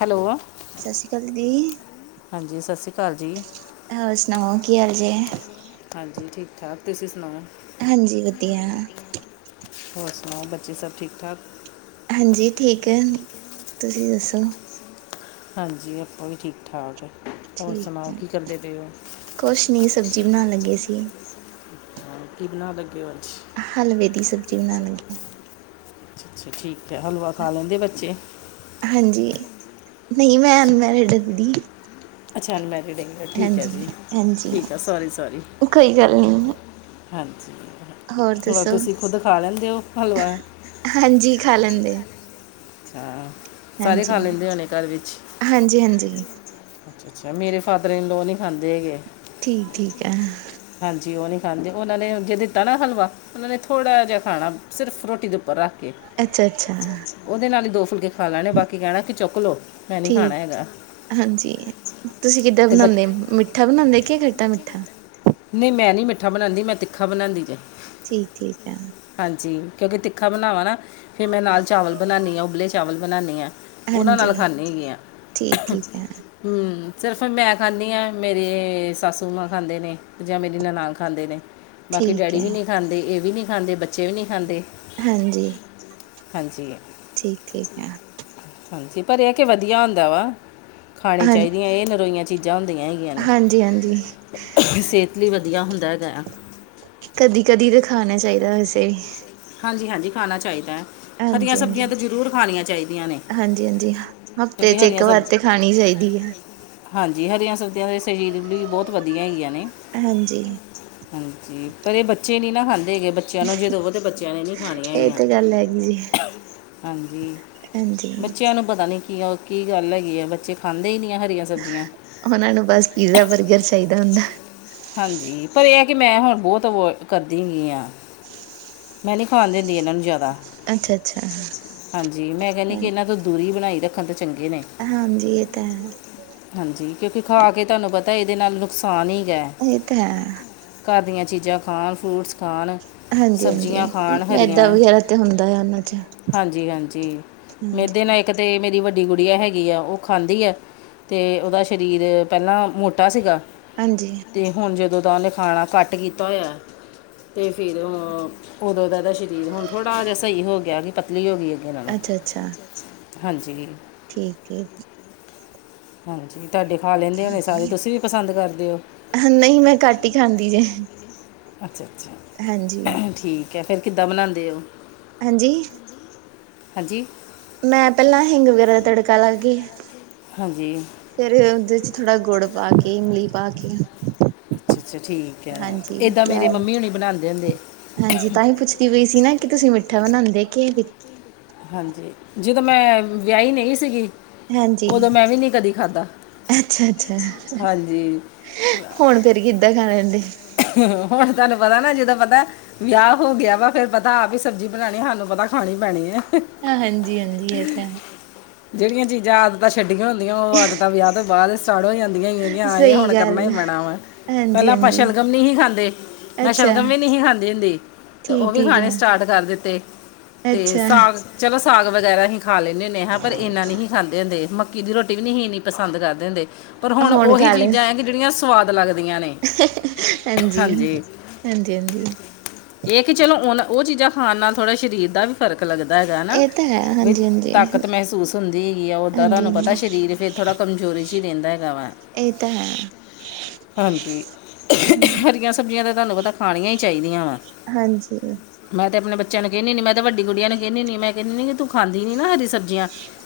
Hello. ਸ਼ਸ਼ੀ ਕਾਲ ਦੀ। ਹਾਂਜੀ ਸ਼ਸ਼ੀ ਕਾਲ ਜੀ। ਹੋਰ ਸੁਣਾਓ ਕੀ ਹਾਲ ਜੇ? ਹਾਂਜੀ ਠੀਕ-ਠਾਕ, ਤੁਸੀਂ ਸੁਣਾਓ? ਹਾਂਜੀ ਵਦੀਆ। ਹੋਰ ਸੁਣਾਓ, ਬੱਚੇ ਸਭ ਠੀਕ-ਠਾਕ? ਹਾਂਜੀ ਠੀਕ ਐ, ਤੁਸੀਂ ਦੱਸੋ? ਹਾਂਜੀ, ਆਪਾਂ ਵੀ ਠੀਕ-ਠਾਕ। ਠੀਕ ਐ। ਕੋਛ ਨੀ ਸਬਜ਼ੀ ਬਣਾਣ ਲੱਗੇ ਸੀ। ਅੱਛਾ, ਕੀ ਬਣਾਨ ਲੱਗੇ ਓ ਅੱਜ? ਅੱਛਾ, ਹਲਵੇ ਦੀ ਸਬਜ਼ੀ ਬਣਾਨ ਲੱਗੀ ਆਂ। ਅੱਛਾ-ਅੱਛਾ ਠੀਕ ਐ। ਹਲਵਾ ਖਾ ਲੈਂਦੇ ਬੱਚੇ? ਹਾਂਜੀ, ਨਹੀਂ ਮੈਂ ਅਨਮੈਰਿਡ ਦੀ ਅੱਛਾ ਅਨਮੈਰਿਡ ਈਂਗ ਠੀਕ ਐ ਜੀ। ਹਾਂਜੀ ਠੀਕ ਆ ਸੋਰੀ-ਸੋਰੀ। ਕੋਈ ਗੱਲ ਨਹੀਂ ਹਾਂਜੀ, ਹੋਰ ਤੁਸੀਂ ਖੁਦ ਖਾ ਲੈਂਦੇ ਓ ਹਲਵਾ? ਹਾਂਜੀ, ਖਾ ਲੈਂਦੇ ਆਂ। ਅੱਛਾ, ਸਾਰੇ ਖਾ ਲੈਂਦੇ ਹੋਣੇ ਘਰ ਵੀਚ। ਹਾਂਜੀ ਹਾਂਜੀ। ਅੱ ਅੱਛਾ, ਮੇਰੇ ਫਾਦਰ ਈਨ ਲੋ ਨੀ ਖਾਂਦੇ ਹੈਗੇ। ਠੀਕ ਠੀਕ ਐ। ਹਾਂਜੀ, ਓ ਨੀ ਖਾਂਦੇ ਓਨਾਂ ਨੂੰ ਜੇ ਦਿੱਤਾ ਨਾ ਹਲਵਾ ਓਨਾਂ ਨੇ ਥੋੜਾ ਜਾ ਖਾਣਾ ਸਿਰਫ ਰੋਟੀ ਦੇ ਉੱਪਰ ਰੱਖ ਕੇ। ਅੱਛਾ-ਅੱਛਾ। ਓਦੇ ਨਾਲ ਈ ਦੋ ਫੁਲਕੇ ਖਾ ਲੈਣੇ ਬਾਕੀ ਕੈਣਾ ਕੀ ਚੋਕ ਲੋੋ ਮੈਂ ਨੀ ਠੀਕ ਖਾਣਾ ਹੈਗਾ ਹਾਂਜੀ, ਤੁਸੀਂ ਕਿੱਦਾਂ ਤੇ ਬੱਚ- ਬਣਾਂਦੇ ਮਿੱਠਾ ਬਨਾਂਦੇ ਕੇ ਖੱਟਾ-ਮਿੱਠਾ ਨਈ ਮੈਂ ਨੀ ਮਿੱਠਾ ਬਨਾਂਦੀ ਮੈਂ ਤਿੱਖਾ ਬਨਾਂਦੀ ਜੇ ਠੀਕ ਠੀਕ ਐ। ਹਾਂਜੀ, ਕਿਉਂਕਿ ਤਿੱਖਾ ਬਨਾਵਾਂ ਨਾ ਫੇਰ ਮੈਂ ਨਾਲ ਚਾਵਲ ਬਨਾਨੀ ਆਂ ਉਬਲੇ ਚਾਵਲ ਬਨਾਨੀ ਆਂ। ਓਨਾਂ ਨਾਲ ਹਾਂਜੀ ਖਾਨੀ ਐਗੀ ਆਂ। ਠੀਕ ਠੀਕ ਹੈ ਹਮ ਸਿਰਫ ਮੈਂ ਖਾਨੀ ਆਂ, ਮੇਰੇ ਸਾਸੂ ਮਾਂ ਖਾਂਦੇ ਨੇ ਜਾਂ ਮੇਰੀ ਨਨਾਨ ਖਾਂਦੇ ਨੇ। ਬਾਕੀ ਠੀਕ ਡੈਡੀ ਹੈ ਵੀ ਨੀ ਖਾਂਦੇ, ਏ ਵੀ ਨੀ ਖਾਂਦੇ ਬੱਚੇ ਵੀ ਨੀ ਖਾਂਦੇ। ਹਾਂਜੀ। ਹਾਂਜੀ। ਠੀਕ ਠੀਕ ਐ। ਹਾਂਜੀ ਪਰ ਏ ਕੀ ਵਧੀਆ ਹੁੰਦਾ ਵਾ ਖਾਣੀ ਹਾਂ ਚਾਈਦੀਆਂ ਏ ਨਰੋਈਆਂ ਚੀਜ ਜਾਂ ਹੁੰਦੀਆਂ ਹੈਗੀਆਂ ਨੇ ਹਾਂਜੀ ਹਾਂਜੀ ਸਿਹਤ ਲਈ ਵਧੀਆ ਹੁੰਦਾ ਹੈਗਾ ਆ‌। ਕਦੀ ਕਦੀ ਤੇ ਖਾਨਾ ਚਾਹੀਦੈ ਵੈਸੇ ਹਾਂਜੀ ਹਾਂਜੀ ਖਾਨਾ ਚਾਈਦੈ। ਹਰੀਆਂ ਹਾਂਜੀ ਸਬਜ਼ੀਆਂ ਹਾਂਜੀ ਤਾਂ ਜ਼ਰੂਰ ਖਾਨੀਆਂ ਚਾਈਦੀਆਂ ਨੇ ਹਾਂਜੀ ਹਾਂਜੀ ਹਫ਼ਤੇ ਕਿਉਂਕਿ ਚ ਇੱਕ ਹਰੀਆਂ ਵਾਰ ਸਬ ਤੇ ਖਾਣੀ ਚਾਹੀਦੀ ਐ ਹਾਂਜੀ, ਹਰੀਆਂ ਸਬਜ਼ੀਆਂ ਦੇ ਸਰੀਰ ਲਈ ਵੀ ਬਹੁਤ ਵਧੀਆਂ ਹੈਗੀਆਂ ਨੇ ਹਾਂਜੀ। ਹਾਂਜੀ, ਪਰ ਏ ਬੱਚੇ ਨੀ ਨਾ ਖਾਂਦੇ ਹੈਗੇ ਬੱਚਿਆਂ ਨੂੰ ਜੇ ਦਵੋ ਤੇ ਬੱਚੇ ਨੇ ਨੀ ਖਾਣੀਆਂ ਇਹ ਹੈਗੀਆ, ਤੇ ਗੱਲ ਹੈਗੀ ਜੀ ਹਾਂਜੀ ਹਾਂਜੀ ਬੱਚੇ ਬੱਚਿਆਂ ਨੂੰ ਪਤਾ ਨੀ ਕੀ ਕੀ ਗੱਲ ਐਗੀ ਆ ਬੱਚੇ ਖਾਂਦੇ ਈ ਨੀ ਆ ਹਰੀਆਂ ਸਬਜ਼ੀਆਂ। ਓਨਾਂ ਨੂੰ ਬਸ ਪੀਜ਼ਾ-ਬਰਗਰ ਚਾਹੀਦਾ ਹੁੰਦਾ। ਹਾਂਜੀ ਪਰ ਏ ਐ ਕੀ ਮੈਂ ਹੁਣ ਬੋਤ ਵੋ ਕਰਦੀ ਹੈਗੀ ਆਂ। ਮੈਂ ਨੀ ਖਾਨ ਦਿੰਦੀ ਇਨਾਂ ਨੂੰ ਜਾਦਾ ਅੱਛਾ ਅੱਛਾ ਹਾਂਜੀ ਮੈਂ ਕਹਿਣੀ, ਹਾਂ ਕਿ ਇਹਨਾਂ ਤੋਂ ਦੂਰੀ ਬਣਾਈ ਰੱਖਣ ਤੇ ਚੰਗੇ ਨੇ। ਹਾਂਜੀ ਇਹ ਤਾਂ ਹੈ‌। ਹਾਂਜੀ, ਕਿਉਂਕਿ ਖਾ ਕੇ ਤੁਹਾਨੂੰ ਪਤਾ ਇਹਦੇ ਨਾਲ਼ ਨੁਕਸਾਨ ਈ ਗਾ। ਇਹ ਤੇ ਹੈ। ਘਰ ਦੀਆਂ ਚੀਜ਼ਾਂ ਖਾਣ ਫ਼ਰੂਟਸ ਖਾਣ। ਹਾਂਜੀ- ਹਾਂਜੀ ਸਬਜ਼ੀਆਂ ਖਾਣ ਮੈਦਾ ਹਰੀਆਂ ਵਗੈਰਾ ਤੇ ਹੁੰਦਾ ਆ ਉਹਨਾਂ ਚ। ਮੈਦੇ ਹਾਂਜੀ ਨਾ ਇੱਕ ਤਾਂ ਮੇਰੀ ਵੱਡੀ ਗੁੜੀਆਂ ਹੈਗੀ ਆ ਉਹ ਖਾਂਦੀ ਆ। ਅਤੇ ਉਹਦਾ ਸਰੀਰ ਪਹਿਲਾਂ ਮੋਟਾ ਸੀਗਾ ਹਾਂਜੀ। ਅਤੇ ਹੁਣ ਜਦੋਂ ਤਾਂ ਉਹਨੇ ਖਾਣਾ ਘੱਟ ਕੀਤਾ ਹੋਇਆਂ ਤੇ ਫ਼ਿਰ ਉਦੋਂ ਦਾ ਦਾ ਸਰੀਰ ਹੁਣ ਥੋੜ੍ਹਾ ਜਾ ਸਹੀ ਹੋ ਗਿਆ। ਪਤਲੀ ਹੋ ਗਈ ਅੱਗੇ ਨਾਲੋਂ, ਹਾਂਜੀ। ਠੀਕ ਏ ਜੀ। ਹਾਂਜੀ, ਤੁਹਾਡੇ ਖਾ ਲੈਂਦੇ ਹੋਣੇ ਸਾਰੇ, ਤੁਸੀਂ ਵੀ ਪਸੰਦ ਕਰਦੇ ਓ? ਨਹੀਂ ਮੈਂ ਘੱਟ ਈ ਖਾਂਦੀ ਜੇ। ਅੱਛਾ ਹਾਂਜੀ। -ਅੱਛਾ ਠੀਕ ਹੈ, ਫ਼ਿਰ ਕਿੱਦਾਂ ਬਣਾਂਦੇ ਓ? ਹਾਂਜੀ ਹਾਂਜੀ ਮੈਂ ਪਹਿਲਾਂ ਹਿੰਗ ਵਗੈਰਾ ਦਾ ਤੜਕਾ ਲਾ ਕੇ ਹਾਂਜੀ। ਫ਼ੇਰ ਉਹਦੇ ਚ ਥੋੜ੍ਹਾ ਗੁੜ ਪਾ ਕੇ ਇਮਲੀ ਪਾ ਕੇ ਅੱਛਾ -ਅੱਛਾ ਠੀਕ ਐ, ਹਾਂਜੀ ਏਦਾਂ ਮੇਰੇ ਮੰਮੀ ਹੁਣੀ ਬਣਾਂਦੇ ਹੁੰਦੇ। ਹਾਂਜੀ ਤਾਂ ਹੀ ਪੁੱਛਦੀ ਪਈ ਸੀ ਨਾ ਕਿ ਤੁਸੀਂ ਮਿੱਠਾ ਬਣਾਉਂਦੇ ਕੇ ਵੀ ਹਾਂਜੀ ਜਦੋਂ ਮੈਂ ਵਿਆਹੀ ਨਹੀਂ ਸੀਗੀ, ਉਦੋਂ ਮੈਂ ਵੀ ਨਹੀ ਕਦੀ ਖਾਧਾ। ਅੱਛਾ -ਅੱਛਾ ਹੁਣ ਫਿਰ ਕਿੱਦਾਂ ਖਾਣ ਲੈਂਦੇ? ਹੁਣ ਤੁਹਾਨੂੰ ਪਤਾ ਨਾ ਜਿੱਦਾ ਪਤਾ ਵਿਆਹ ਹੋ ਗਿਆ ਵਾ, ਫੇਰ ਪਤਾ ਆਪ ਹੀ ਸਬਜ਼ੀ ਬਣਾਉਣੀ, ਸਾਨੂੰ ਪਤਾ ਖਾਣੀ ਪੈਣੀ ਐ। ਹ ਹਾਂਜੀ- ਹਾਂਜੀ ਇਹ ਤਾਂ ਹੈ। ਜਿਹੜੀਆਂ ਚੀਜ਼ਾਂ, ਆਦਤਾਂ ਛੱਡੀਆਂ ਹੁੰਦੀਆਂ ਉਹ ਆਦਤਾਂ ਵਿਆਹ ਤੋਂ ਬਾਅਦ ਸੜ ਹੋ ਜਾਂਦੀਆਂ ਹੈਗੀਆਂ, ਇਹ ਸਹੀ ਹੁਣ ਕਰਨਾ ਹੀ ਗੱਲ ਪੈਣਾਵਾ, ਪਹਿਲਾਂ ਆਪਾਂ ਹਾਂਜੀ-ਹਾਂਜੀ ਸ਼ਲਗਮ ਨਹੀਂ ਸੀ ਖਾਂਦੇ। ਮੈਂ ਅੱਛਾ ਸ਼ਲਗਮ ਵੀ ਨਹੀਂ ਸੀ ਖਾਂਦੀ ਹੁੰਦੀ, ਤੇ ਉਹ ਵੀ ਠੀਕ-ਠੀਕ ਖਾਣੇ ਆ ਸਟਾਟ ਕਰ ਦਿੱਤੇ, ਤੇ ਅੱਛਾ ਸਾਗ ਚਲੋ ਸਾਗ ਵਗੈਰਾ ਹੀਂ ਖਾ ਲੈਂਨੇ ਹੁੰਨੇ ਆ। ਪਰ ਇੰਨਾ ਨਹੀਂ ਸੀ ਖਾਂਦੇ ਹੁੰਦੇ, ਮੱਕੀ ਦੀ ਰੋਟੀ ਵੀ ਨਹੀਂ ਇੰਨੀ ਪਸੰਦ ਕਰਦੇ ਹੁੰਦੇ, ਪਰ ਹੁਣ ਉਹੀ ਖਾ ਲੈ ਚੀਜ਼ਾਂ ਹੈ ਜਿਹੜੀਆਂ ਸਵਾਦ ਲੱਗਦੀਆਂ ਨੇ। ਹਾਂਜੀ -ਹਾਂਜੀ -ਹਾਂਜੀ! ਇਹ ਕਿ ਚਲੋ ਉਣ ਉਹ ਚੀਜ਼ਾਂ ਖਾਣ ਨਾਲ ਥੋੜ੍ਹਾ ਸਰੀਰ ਦਾ ਵੀ ਫਰਕ ਲੱਗਦਾ ਹੈਗਾ ਹਨਾ, ਇਹ ਤਾਂ ਹੈ ਵੀ ਹਾਂਜੀ-ਹਾਂਜੀ ਤਾਕਤ ਤ ਮਹਿਸੂਸ ਹੁੰਦੀ ਹੈਗੀ ਆ, ਓਦਾਂ ਹਾਂਜੀ ਤੁਹਾਨੂੰ ਪਤਾ ਹਾਂਜੀ ਸਰੀਰ ਫਿਰ ਥੋੜਾ ਕਮਜੋਰੀ ਚ ਹੀ ਰਹਿੰਦਾ। ਇਹ ਤਾਂ ਹੈ ਹਾਂਜੀ, ਹਰੀਆਂ ਸਬਜ਼ੀਆਂ ਤਾਂ ਤੁਹਾਨੂੰ ਪਤਾ ਖਾਣੀਆਂ ਹੀ ਚਾਹੀਦੀਆਂ ਵਾ। ਹਾਂਜੀ। ਮੈਂ ਤੇ ਆਪਣੇ ਬੱਚਿਆਂ ਨੂੰ ਕਹਿਨੀ ਹੂਨੀ ਆ, ਮੈਂ ਤੇ ਵੱਡੀ ਗੁੜੀਆਂ ਨੂੰ ਹੀ ਕਹਿਨੀ ਹੂਨੀ ਆ, ਮੈਂ ਕਹਿ ਦੈਨੀ ਆ ਤੂੰ ਖਾਦੀ ਨੀ ਨਾ ਹਰੀ ਸਬਜੀ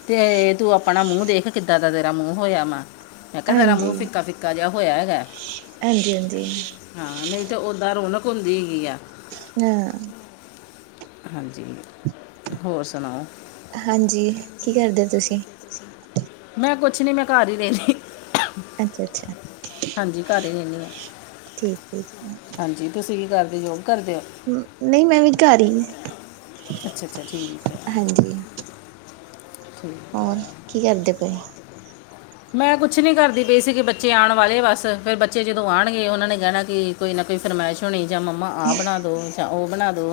ਤੇ ਤੂੰ ਆਪਣਾ ਮੂੰਹ ਦੇਖ ਕਿੱਦਾਂ ਦਾ ਤੇਰਾ ਮੂੰਹ ਹੋਇਆ ਵਾ, ਮੈਂ ਕਿਹਾ ਤੇਰਾ ਮੂੰਹ ਹਾਂਜੀ ਫਿੱਕਾ -ਫਿੱਕਾ ਫਿੱਕਾ ਜਿਹਾ ਹੋਇਆ ਹੈਗਾ। ਹਾਂਜੀ- ਹਾਂਜੀ। ਹਾਂ, ਨਈ ਤਾਂ ਓਦਾਂ ਰੌਣਕ ਹੁੰਦੀ ਹੈਗੀ ਆ। ਹਾਂ। ਹਾਂਜੀ, ਹੋਰ ਸੁਣਾਓ? ਹਾਂਜੀ, ਕੀ ਕਰਦੇ ਓ ਤੁਸੀਂ? ਮੈਂ ਕੁਛ ਨੀ ਮੈਂ ਘਰ ਈ ਰੈਨੀ [unintelligible] ਅੱਛਾ -ਅੱਛਾ। ਹਾਂਜੀ ਘਰੇ ਈ ਰੈਨੀ ਆ। ਠੀਕ ਏ ਜੀ। ਹਾਂਜੀ, ਤੁਸੀਂ ਕੀ ਕਰਦੇ ਜੋਬ ਕਰਦੇ ਓ? ਨਈ ਮੈਂ ਵੀ ਘਰ ਈ, ਅੱਛਾ ਅੱਛਾ ਠੀਕ ਹੈ ਹਾਂਜੀ। [unintelligible] ਹੋਰ, ਕੀ ਕਰਦੇ ਪਏ ਓ? ਮੈਂ ਕੁਛ ਨੀਂ ਕਰਦੀ ਪਈ ਸੀਗੀ ਬੱਚੇ ਆਣ ਵਾਲੇ ਬਸ ਫੇਰ ਬੱਚੇ ਜਦੋਂ ਆਣਗੇ ਓਨਾਂ ਨੇ ਕੈਣਾ ਕਿ ਕੋਈ ਨਾ ਕੋਈ ਫਰਮਾਇਸ਼ ਹੋਣੀ ਜਾਂ ਮੰਮਾ ਆਹ ਬਣਾ ਦੋ ਯਾਂ ਓ ਬਣਾ ਦੋ।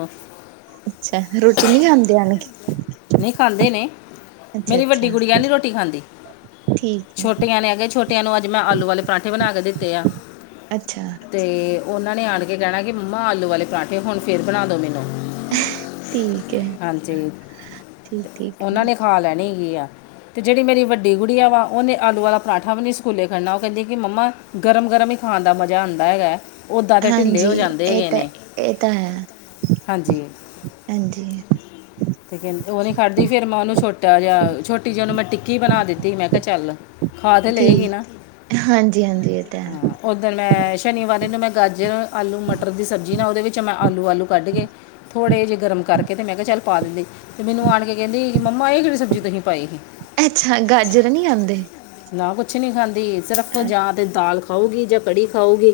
ਅੱਛਾ, ਰੋਟੀ ਨੀ ਖਾਂਦੇ ਆਣ ਕੇ? ਨਹੀਂ ਖਾਂਦੇ ਨੇ ਅੱਛਾ ਮੇਰੀ ਅੱਛਾ ਵੱਡੀ ਗੁੜੀਆ ਨੀ ਰੋਟੀ ਖਾਂਦੀ। ਠੀਕ ਹੈ ਛੋਟੀਆਂ ਨੇ ਆ ਕੇ, ਛੋਟੀਆਂ ਨੂੰ ਅੱਜ ਮੈਂ ਆਲੂ ਵਾਲੇ ਪਰਾਂਠੇ ਬਣਾ ਕੇ ਦਿੱਤੇ ਆ ਅੱਛਾ ਤੇ ਓਨਾਂ ਨੇ ਆਣ ਕੇ ਕੈਣਾ ਕਿ ਮੰਮਾ ਆਲੂ ਵਾਲੇ ਪਰਾਠੇ ਹੁਣ ਫੇਰ ਬਣਾ ਦਉ ਮੈਨੂੰ। [unintelligible] ਠੀਕ ਏ। ਹਾਂਜੀ ਠੀਕ-ਠੀਕ ਉਹਨਾਂ ਨਾ। ਨੇ ਖਾ ਲੈਣੀ ਹੈਗੀ ਆ, ਤੇ ਜੇੜੀ ਮੇਰੀ ਵੱਡੀ ਗੁੜੀਆ ਵਾ ਓਨੇ ਆਲੂ ਵਾਲਾ ਪਰਾਂਠਾ ਵੀ ਨੀ ਸਕੂਲੇ ਖਲਨਾ, ਓ ਕੈਂਦੀ ਕਿ ਮੰਮਾ ਗਰਮ- ਗਰਮ ਈ ਖਾਣ ਦਾ ਮਜ਼ਾ ਆਂਦਾ ਹੈਗਾ। ਉਦਾਂ ਤੇ ਢਿੱਲੇ ਹਾਂਜੀ ਹੋ ਜਾਂਦੇ ਏ ਹੈਗੇ ਤਾਂ, ਨੇ ਏ ਤਾਂ ਹੈ। ਹਾਂਜੀ ਹਾਂਜੀ। ਤੇ ਕੈਂ, ਓ ਨੀ ਖਾਦੀ ਫੇਰ ਮੈਂ ਉਨੂੰ ਛੋਟਾ ਜਿਆ ਛੋਟੀ ਜੀ ਉਨੂੰ ਮੈਂ ਟਿੱਕੀ ਬਣਾ ਦਿੱਤੀ ਮੈਂ ਕਿਆ ਚੱਲ। ਖਾ ਤੇ ਲਏਗੀ ਠੀਕ, ਨਾ ਹਾਂਜੀ -ਹਾਂਜੀ ਏ ਤਾਂ ਹੈ। ਓਦਨ ਮੈਂ ਸ਼ਨੀਵਾਰ ਐਨੂੰ ਮੈਂ ਗਾਜਰ, ਆਲੂ ਲ, ਮਟਰ ਦੀ ਸਬਜ਼ੀ ਨਾ ਉਦੇ ਵਿੱਚ ਮੈਂ ਆਲੂ-ਆਲੂ ਕੱਢ ਕੇ ਥੋੜੇ ਜੇ ਗਰਮ ਕਰਕੇ ਤੇ ਮੈਂ ਕਿਆ ਚੱਲ ਪਾ ਦਿੰਦੀ ਤੇ ਮੈਨੂੰ ਆਣ ਕੇ ਕੈਂਦੀ ਮੰਮਾ ਏ ਕੇੜੀ ਸਬਜ਼ੀ ਤੁਹੀ ਪਾਈ ਸੀ। ਅੱਛਾ, ਗਾਜਰ ਨੀ ਆਂਦੇ। ਨਾ ਕੁਛ ਨੀ ਖਾਂਦੀ ਸਿਰਫ ਜਾਂ ਤੇ ਦਾਲ ਖਾਓਗੀ ਜਾਂ ਕੜੀ ਖਾਓਗੀ।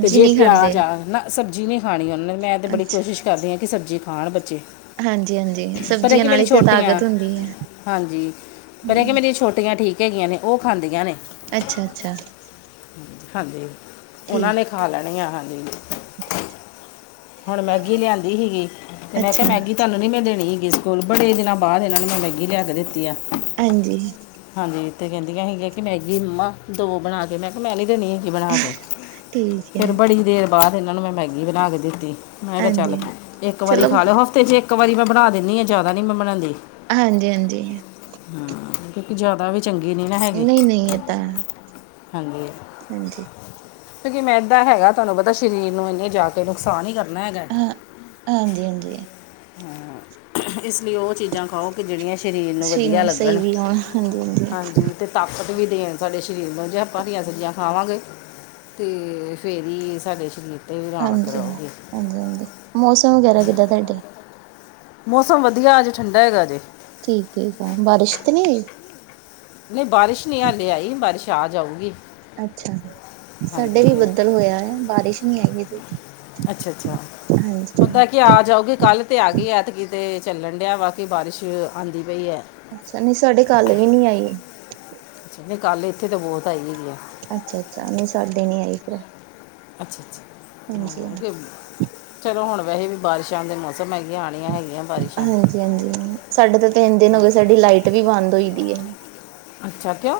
ਤੇ ਜੇ ਨਹੀਂ ਖਾਂਦੇ ਪਿਆਜ਼ ਆਨ ਨਾ ਸਬਜ਼ੀ ਨੀ ਖਾਣੀ ਓਨੇ, ਮੈਂ ਤਾਂ ਬੜੀ ਅੱਛਾ ਕੋਸ਼ਿਸ਼ ਕਰਦੀ ਆ ਕਿ ਸਬਜ਼ੀ ਖਾਣ ਬੱਚੇ। ਹਾਂਜੀ-ਹਾਂਜੀ ਪਰ ਇਹ ਸਬਜ਼ੀਆਂ ਕਿ ਨਾਲ ਮੇਰੀ ਈ ਤੇ ਛੋਟੀਆਂ ਤਾਕਤ ਹੁੰਦੀ ਐ, ਹਾਂਜੀ ਪਰ ਇਹ ਕਿ ਹੂੰ। ਮੇਰੀ ਛੋਟੀਆਂ ਠੀਕ ਹੈਗੀਆਂ ਨੇ ਓ ਖਾਂਦੀਆਂ ਨੇ। ਅੱਛਾ-ਅੱਛਾ। ਹਾਂਜੀ, ਓਨਾਂ ਠੀਕ ਨੇ ਖਾਂ ਲੈਣੀ ਐ ਹਾਂਜੀ। ਹੁਣ ਮੈਗੀ ਲਿਆਂਦੀ ਸੀਗੀ ਤੇ ਮੈਂ ਕਿਆ ਅੱਛਾ ਮੈਗੀ ਤਾਨੂੰ ਨੀ ਮੈਂ ਦੇਣੀ ਹੈਗੀ ਸਕੂਲ, ਬੜੇ ਦਿਨਾਂ ਬਾਅਦ ਐਨਾਂ ਨੂੰ ਮੈਂ ਮੈਗੀ ਲਿਆ ਕੇ ਦਿੱਤੀ ਆ। ਹਾਂਜੀ। ਹਾਂਜੀ, ਤੇ ਕੈਂਦੀਆਂ ਹੈਗੀਆਂ ਕਿ ਮੈਗੀ ਮੰਮਾ ਦੋ ਬਣਾ ਕੇ, ਮੈਂ ਕਿਆ ਮੈਂ ਨੀ ਦੇਣੀ ਮੈਗੀ ਬਣਾ ਕੇ ਠੀਕ ਹੈ ਫੇਰ ਬੜੀ ਦੇਰ ਬਾਅਦ ਐਨਾਂ ਨੂੰ ਮੈਂ ਮੈਗੀ ਬਣਾ ਕੇ ਦਿੱਤੀ। ਮੈਂ ਕਿਆ ਚੱਲ ਹਾਂਜੀ ਏਕ ਵਾਰੀ ਚਲੋ ਖਾ ਲਓ, ਹਫ਼ਤੇ ਚ ਏਕ ਵਾਰੀ ਮੈਂ ਬਣਾ ਦੇਨੀ ਆ ਜਾਦਾ ਨੀ ਮੈਂ ਬਣਾਂਦੀ। ਹਾਂਜੀ-ਹਾਂਜੀ। ਹਾਂ, ਕਿਉਂਕਿ ਜਾਦਾ ਵੀ ਚੰਗੀ ਨੀ ਨਾ ਹੈਗੀ, ਨਹੀਂ-ਨਹੀਂ ਇਹ ਤਾਂ ਹਾਂਜੀ। ਹਾਂਜੀ। ਕਿਉਂਕਿ ਮੈਂਦਾ ਹੈਗਾ ਤੁਆਨੂੰ ਪਤਾ ਸ਼ਰੀਰ ਨੂੰ ਐਨੇ ਜਾ ਕੇ ਨੁਕਸਾਨ ਈ ਕਰਨਾ ਹੈਗਾ। ਹਾਂ, ਹਾਂਜੀ-ਹਾਂਜੀ। ਇਸ ਲਈ ਉਹ ਚੀਜ਼ਾਂ ਖਾਓ ਕਿ ਜਿਹੜੀਆ ਸਰੀਰ ਨੂੰ ਵਧੀਆ ਲੱਗ ਜੀ ਹਾਂ, ਹਾਂਜੀ-ਹਾਂਜੀ। ਤੇ ਤਾਕਤ ਵੀ ਦੇਣ ਸਾਡੇ ਸਰੀਰ ਨੂੰ ਜੇ ਆਪਾਂ ਇਹੋ ਜੀਆ ਖਾਵਾਂਗੇ। ਤੇ ਫੇਰ ਹੀ ਸਾਡੇ ਸ਼ਰੀਰ ਹਾਂਜੀ ਹਾਂ, ਹਾਂਜੀ- ਹਾਂਜੀ ਮੌਸਮ ਵਗੈਰਾ ਕਿੱਦਾਂ ਤੁਹਾਡੇ। ਮੌਸਮ ਵਧੀਆ ਅਜੇ ਠੰਡਾ ਹੈਗਾ ਜੇ। ਠੀਕ ਏ ਬਾਰਸ਼ ਤਾਂ ਨੀ ਹੋਈ? ਨਹੀਂ ਬਾਰਿਸ਼ ਨਹੀਂ ਹਾਲੇ ਆਈ ਬਾਰਿਸ਼ ਆ ਜਾਊਗੀ। ਅੱਛਾ, ਹਾਂਜੀ ਸਾਡੇ ਵੀ ਬੱਦਲ ਹੋਇਆ ਹੈ ਬਾਰਿਸ਼ ਨਹੀ ਆਈ ਹਜੇ। ਅੱਛਾ-ਅੱਛਾ, ਹਾਂਜੀ। ਓਦਾਂ ਕਿ ਆ ਜਾਓਗੀ ਕੱਲ ਤੇ ਆ ਗਈ ਐ ਐਤਕੀ ਤੇ ਚੱਲਣ ਡਿਆ ਵਾ ਕਿ ਬਾਰਿਸ਼ ਆਂਦੀ ਪਈ ਆ। ਅੱਛਾ ਨਹੀਂ ਸਾਡੇ ਕੱਲ ਵੀ ਨੀ ਆਈ। ਅੱਛਾ ਨਹੀਂ ਕੱਲ ਇੱਥੇ ਤਾਂ ਬਹੁਤ ਆਈ ਹੈਗੀ ਆ। ਅੱਛਾ-ਅੱਛਾ ਨਹੀਂ ਸਾਡੇ ਨੀ ਆਈ ਫੇਰ। ਅੱਛਾ-ਅੱਛਾ ਹਾਂ ਤੇ ਚਲੋ ਹੁਣ ਵੈਸੇ ਵੀ ਬਾਰਿਸ਼ਾਂ ਦੇ ਮੌਸਮ ਹੈਗੀਆਂ ਆਣੀਆ ਹੈਗੀਆ। ਹਾਂਜੀ-ਹਾਂਜੀ ਸਾਡੇ ਤੇ ਤਿੰਨ ਦਿਨ ਹੋ ਗਏ ਸਾਡੇ ਲਾਈਟ ਵੀ ਬੰਦ ਹੋਈ ਪਈ ਆ। ਅੱਛਾ ਕਿਉਂ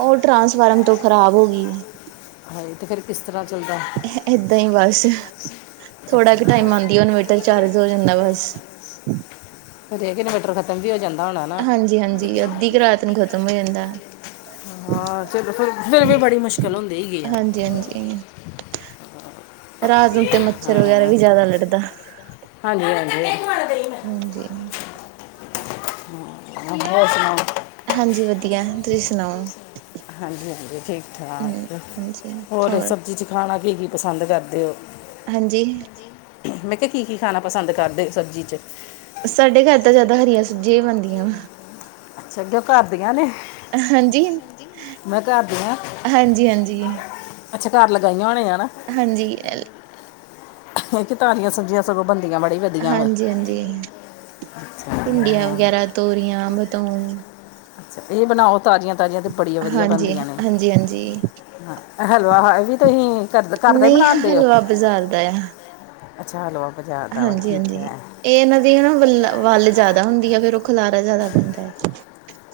ਉਹ ਟਰਾਂਸਫਾਰਮ ਤੋਂ ਖ਼ਰਾਬ ਹੋ ਗਈ। [unintelligible] ਤੇ ਫਿਰ ਕਿਸ ਤਰ੍ਹਾਂ ਚੱਲਦਾ‌। ਏਦਾਂ ਹੀ ਬਸ, ਥੋੜਾ ਅੱਛਾ ਕੁ ਟਾਈਮ ਅੱਛਾ ਆਂਦੀ ਇਨਵੇਰਟਰ ਚਾਰਜ ਹੋ ਜਾਂਦਾ ਬਸ। ਕਦੇ ਇਹ ਵੀ ਇਨਵੇਰਟਰ ਖਤਮ ਵੀ ਹੋ ਜਾਂਦਾ ਹੋਣਾ ਨਾ [unintelligible] ਹਾਂਜੀ-ਹਾਂਜੀ ਅੱਧੀ ਕੁ ਰਾਤ ਨੂੰ ਖ਼ਤਮ ਹੋ ਜਾਂਦਾ ਹਾਂ ਚਲੋ ਫਿਰ, ਫਿਰ ਵੀ ਬੜੀ ਮੁਸ਼ਕਿਲ ਹੁੰਦੀ ਐ ਗਈ ਆ। ਹਾਂਜੀ-ਹਾਂਜੀ ਰਾਤ ਨੂੰ ਤੇ ਮੱਛਰ ਵਗੈਰਾ ਹਾਂ ਵੀ ਜ਼ਿਆਦਾ ਲੜਦਾ। ਹਾਂਜੀ [unintelligible] ਹਾਂ ਹੋਰ ਸੁਣਾਓ। ਹਾਂਜੀ, ਵਧੀਆ ਤੁਸੀਂ ਸੁਣਾਓ। ਹਾਂਜੀ-ਹਾਂਜੀ, ਹੂੰ ਠੀਕ-ਠਾਕ, ਹਾਂਜੀ ਹੋਰ ਸਭ ਚ ਖਾਣਾ ਕੀ-ਕੀ ਪਸੰਦ ਕਰਦੇ ਓ? ਹਾਂਜੀ। ਮੈਂ ਕਿਹਾ ਕੀ-ਕੀ ਖਾਣਾ ਪਸੰਦ ਕਰਦੇ ਸਬਜ਼ੀ ਚ? ਸਾਡੇ ਘਰ ਤਾਂ ਜ਼ਿਆਦਾ ਹਰੀਆਂ ਸਬਜ਼ੀਆਂ ਹੀ ਬਣਦੀਆ। ਅੱਛਾ, ਉਹ ਘਰ ਦੀਆਂ ਨੇ। ਹਾਂਜੀ, ਮੈਂ ਘਰ ਦੀਆਂ ਹਾਂਜੀ- ਹਾਂਜੀ। ਅੱਛਾ, ਘਰ ਲਗਾਈਆ ਹੋਣੀਆ ਨਾ। ਹਾਂਜੀ ਅ ਇਹ ਕਿ ਘਰਦੀਆਂ ਸਬਜ਼ੀਆਂ ਸਗੋਂ ਬਣਦੀਆ ਬੜੀ ਵਧੀ ਹਾਂਜੀ-ਹਾਂਜੀ, ਅੱਛਾ ਭਿੰਡੀਆਂ ਹਾਂ। ਵਗੈਰਾ ਤੋਰੀਆਂ, ਬਤਾਓ। ਅੱਛਾ ਇਹ ਬਣਾਓ ਤਾਜ਼ੀਆਂ- ਤਾਜ਼ੀਆਂ ਤੇ ਬੜੀ ਵਧੀਆ ਹਾਂਜੀ, ਬਣਦੀਆ ਨੇ। ਹਾਂਜੀ, ਹਾਂਜੀ ਹਲਵਾ ਹ ਵੀ ਤੁਸੀਂ ਕਰ ਘਰਦਾ, ਘਰਦਾ ਨਹੀਂ ਬਣਾਦੇ ਓ। ਹਲਵਾ ਬਾਜ਼ਾਰ ਅੱਛਾ, ਹੈਲੋ। ਹਾਂਜੀ-ਹਾਂਜੀ, ਇਹ ਇਹਨਾਂ ਦੀ ਹਨਾ ਵੱਲ, ਵੱਲ ਜ਼ਿਆਦਾ ਹੁੰਦੀ ਆ ਫੇਰ ਉਹ ਖਿਲਾਰਾ ਜ਼ਿਆਦਾ ਪੈਂਦਾ ਹੈ,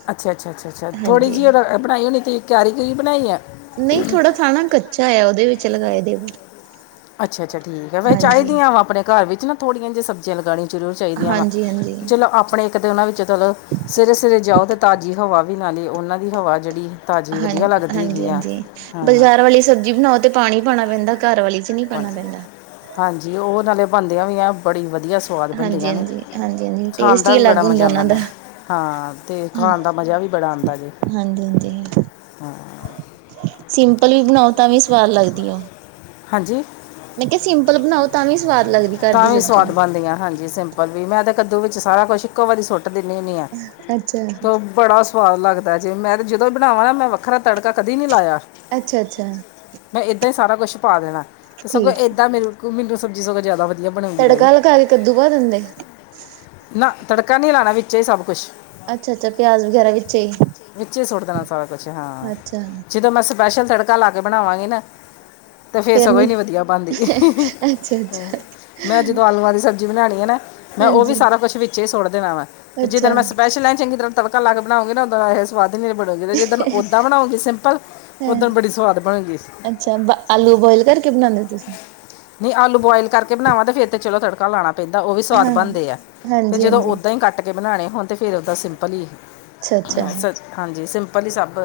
ਅੱਛਾ ਅੱਛਾ ਅੱਛਾ ਅੱਛਾ ਥੋੜੀ ਹਾਂਜੀ। ਜਿਹੀ ਉਹ ਰ- ਬਣਾਈ ਹੋਣੀ ਤੇ ਤੁਸੀ ਕਿਆਰੀ ਕੁਰੀ ਬਣਾਈ ਐ। ਨਈ ਥੋੜਾ ਥਾਂ ਨਾ ਕੱਚਾ ਆ, ਉਹਦੇ ਵਿੱਚ ਲਗਾਏ ਦੇ ਏ। ਅੱਛਾ-ਅੱਛਾ ਠੀਕ ਐ, ਵੈਸੇ ਚਾਹੀਦੀਆਂ ਵਾ ਆਪਣੇ ਘਰ ਵਿਚ ਨਾ ਥੋੜੀਆਂ ਜਿਹੀਆਂ ਨਾ ਸਬਜ਼ੀਆਂ ਲਗਾਣੀਆਂ। ਜ਼ਰੂਰ ਚਾਹੀਦੀਆਂ ਵਾ, ਹਾਂਜੀ, ਹਾਂਜੀ ਚਲੋ ਆਪਣੇ। ਇੱਕ ਤਾਂ ਉਹਨਾਂ ਵਿੱਚ ਚਲੋ, ਸਵੇਰੇ-ਸਵੇਰੇ ਜਾਓ, ਤਾਜ਼ੀ ਹਵਾ ਵੀ ਨਾਲ ਈ ਉਹਨਾਂ ਹਵਾ ਜਿਹੜੀ ਤਾਜ਼ੀ ਹਾਂ ਵਧੀਆ ਲੱਗਦੀ ਹੈਗੀ ਆ ਹਾਂਜੀ-ਹਾਂਜੀ, ਹਾਂ ਬਾਜ਼ਾਰ ਵਾਲੀ ਸਬਜ਼ੀ ਬਣਾਓ ਤੇ ਪਾਣੀ ਪਾਣਾ ਪੈਂਦਾ ਘਰ ਵਾਲੀ ਚ ਨਹੀਂ ਪਾਉਣਾ ਪੈਂਦਾ ਹਾਂਜੀ-ਹਾਂਜੀ ਉਹ ਨਾਲੇ ਬਣਦਿਆਂ ਵੀ ਐ ਬੜੀ ਵਧੀਆ ਸੀ। ਸੁਵਾਦ ਹਾਂਜੀ, ਬਣਦੀਆਂ ਨੇ, ਹਾਂਜੀ, ਹਾਂਜੀ, ਹਾਂਜੀ ਖਾਣ ਟੇਸਟ ਦਾ ਹੀ ਵੀ ਬੜਾ ਅਲੱਗ ਹੁੰਦਾ ਮਜ਼ਾ ਆਂਦਾ ਉਹਨਾਂ ਦਾ ਨੇ। ਹਾਂ, ਤੇ ਹਾਂ ਖਾਣ ਦਾ ਮਜ਼ਾ ਵੀ ਬੜਾ ਆਦਾ ਜੇ ਹਾਂਜੀ, ਹਾਂਜੀ ਹਾਂ। ਸਿੰਪਲ ਵੀ ਬਣਾਓ ਤਾਂ ਵੀ ਸਵਾਦ ਲੱਗਦੀ ਐ। ਹਾਂਜੀ। ਮੈਂ ਕਿਹਾ ਸਿੰਪਲ ਬਣਾਓ ਤਾਂ ਵੀ ਸਵਾਦ ਲੱਗ ਤਾਂ ਵੀ ਸਵਾਦ ਬਣਦੀਆਂ, ਹਾਂਜੀ ਸਿੰ ਪਰ ਵੀ, ਮੈਂ ਤਾਂ ਕੱਦੂ ਵਿੱਚ ਸਾਰਾ ਕੁਛ ਇੱਕੋ ਵਾਰੀ ਸੁੱਟ ਦਿੰਨੀ ਹੁੰਨੀ ਆ ਅੱਛਾ, ਤੇ ਉਹ ਬੜਾ ਸੁਵਾਦ ਲੱਗਦਾ ਜੇ ਮੈਂ ਤੇ ਜਦੋਂ ਬਣਾਵਾਂ ਨਾ ਮੈਂ ਵ ਵੱਖਰਾ ਤੜਕਾ ਕਦੇ ਨੀ ਲਾਇਆ, ਅੱਛਾ, ਅੱਛਾ ਮੈਂ ਇੱਦਾਂ ਈ ਸਾਰਾ ਕੁਛ ਪਾ ਦੇਣਾ। ਤੇ ਸਗੋਂ ਠੀਕ। ਏਦਾਂ ਮੈਨੂੰ ਸਬਜ਼ੀ ਸਗੋਂ ਜ਼ਿਆਦਾ ਵਧੀ ਤੜਕਾ ਲਕਾ ਕੇ ਕੱਦੂ ਪਾ ਦਿੰਦੇ? ਨਾ ਤੜਕਾ ਨੀ ਲਾਣਾ ਵਿੱਚੇ ਸਭ ਕੁਛ। ਅੱਛਾ, ਅੱਛਾ ਪਿਆਜ ਵਗੈਰਾ ਵਿੱਚੇ ਹੀ। ਵਿੱਚੇ ਸੁੱਟ ਦੇਣਾ ਸਾਰਾ ਕੁਛ ਹਾਂ, ਅੱਛਾ ਜਦੋਂ ਮੈਂ ਸਬਜੀ ਸਪੈਸ਼ਲ ਤੜਕਾ ਲਾ ਕੇ, ਬਣਾਵਾਂਗੇ ਨਾ। ਤੇ ਫੇਰ ਸਗੋਂ ਨੀ ਵਧੀਆ ਬਣਦੀ, ਅੱਛਾ, ਅੱਛਾ ਮੈਂ ਜਦੋਂ ਆਲੂਆਂ ਦੀ ਸਬ ਜੀ ਬਣਾਣੀ ਐ ਨਾ, ਮੈਂ ਉਹ ਵੀ ਹਾਂਜੀ। ਸਾਰਾ ਕੁਛ ਵਿੱਚੇ ਈ ਸੁੱਟ ਦੇਣਾ ਵਾ, ਤੇ ਜਿੱਦਣ ਅੱਛਾ ਮੈਂ ਸਪੈਸ਼ਲ ਐਨ ਚੰਗੀ ਤਰ੍ਹਾਂ ਤੜਕਾ ਲਾ ਕੇ ਬਣਾਓਗੇ ਨਾ, ਉੰਦਣ ਇਹ ਜਾ ਸਵਾਦ ਈ ਨੀ ਜਿੱਦਣ ਓਦਾਂ ਬਣਾਉਗੀਂ ਸਿੰਪਲ, ਹੈਂ ਓਦਣ ਬੜੀ ਸਵਾਦ ਬਣੂਗੀ। ਅੱਛਾ ਆਲੂ ਬੋਆਇਲ ਕਰਕੇ ਬਣਾਦੇ ਔ ਤੁਸੀਂ? ਜੇ ਆਲੂ ਬੋਆਇਲ ਕਰਕੇ ਬਣਾਵਾਂ, ਤੇ ਫੇਰ ਤੇ ਚਲੋ ਤੜਕਾ ਲਾਣਾ ਪੈਂਦਾ ਉਹ ਵੀ ਸਵਾਦ ਹਾਂ। ਬਣਦੇ ਆ। ਤੇ ਹਾਂਜੀ, ਜਦੋਂ ਹਾਂਜੀ ਈ ਕੱਟ ਕੇ ਬਣਾਣੇ ਹੋਣ, ਤੇ ਫੇਰ ਓਦਾ ਸਿੰਪਲ ਈ। ਅੱਛਾ-ਅੱਛਾ। ਹਾਂਜੀ ਸਿੰਪਲ ਈ ਸਭ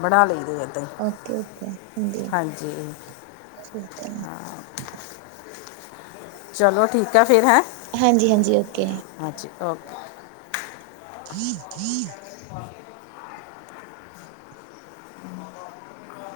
ਬਣਾ ਲਈ ਦੇ ਐ। ਓਕੇ-ਓਕੇ ਹਾਂਜੀ ਠੀਕ ਆ। ਚਲੋ, ਠੀਕ ਆ ਫਿਰ ਹੈਂ। ਹਾਂਜੀ-ਹਾਂਜੀ ਓਕੇ। ਹਾਂਜੀ, ਓਕੇ। [inaudible] ਹਾਂ। [inaudible]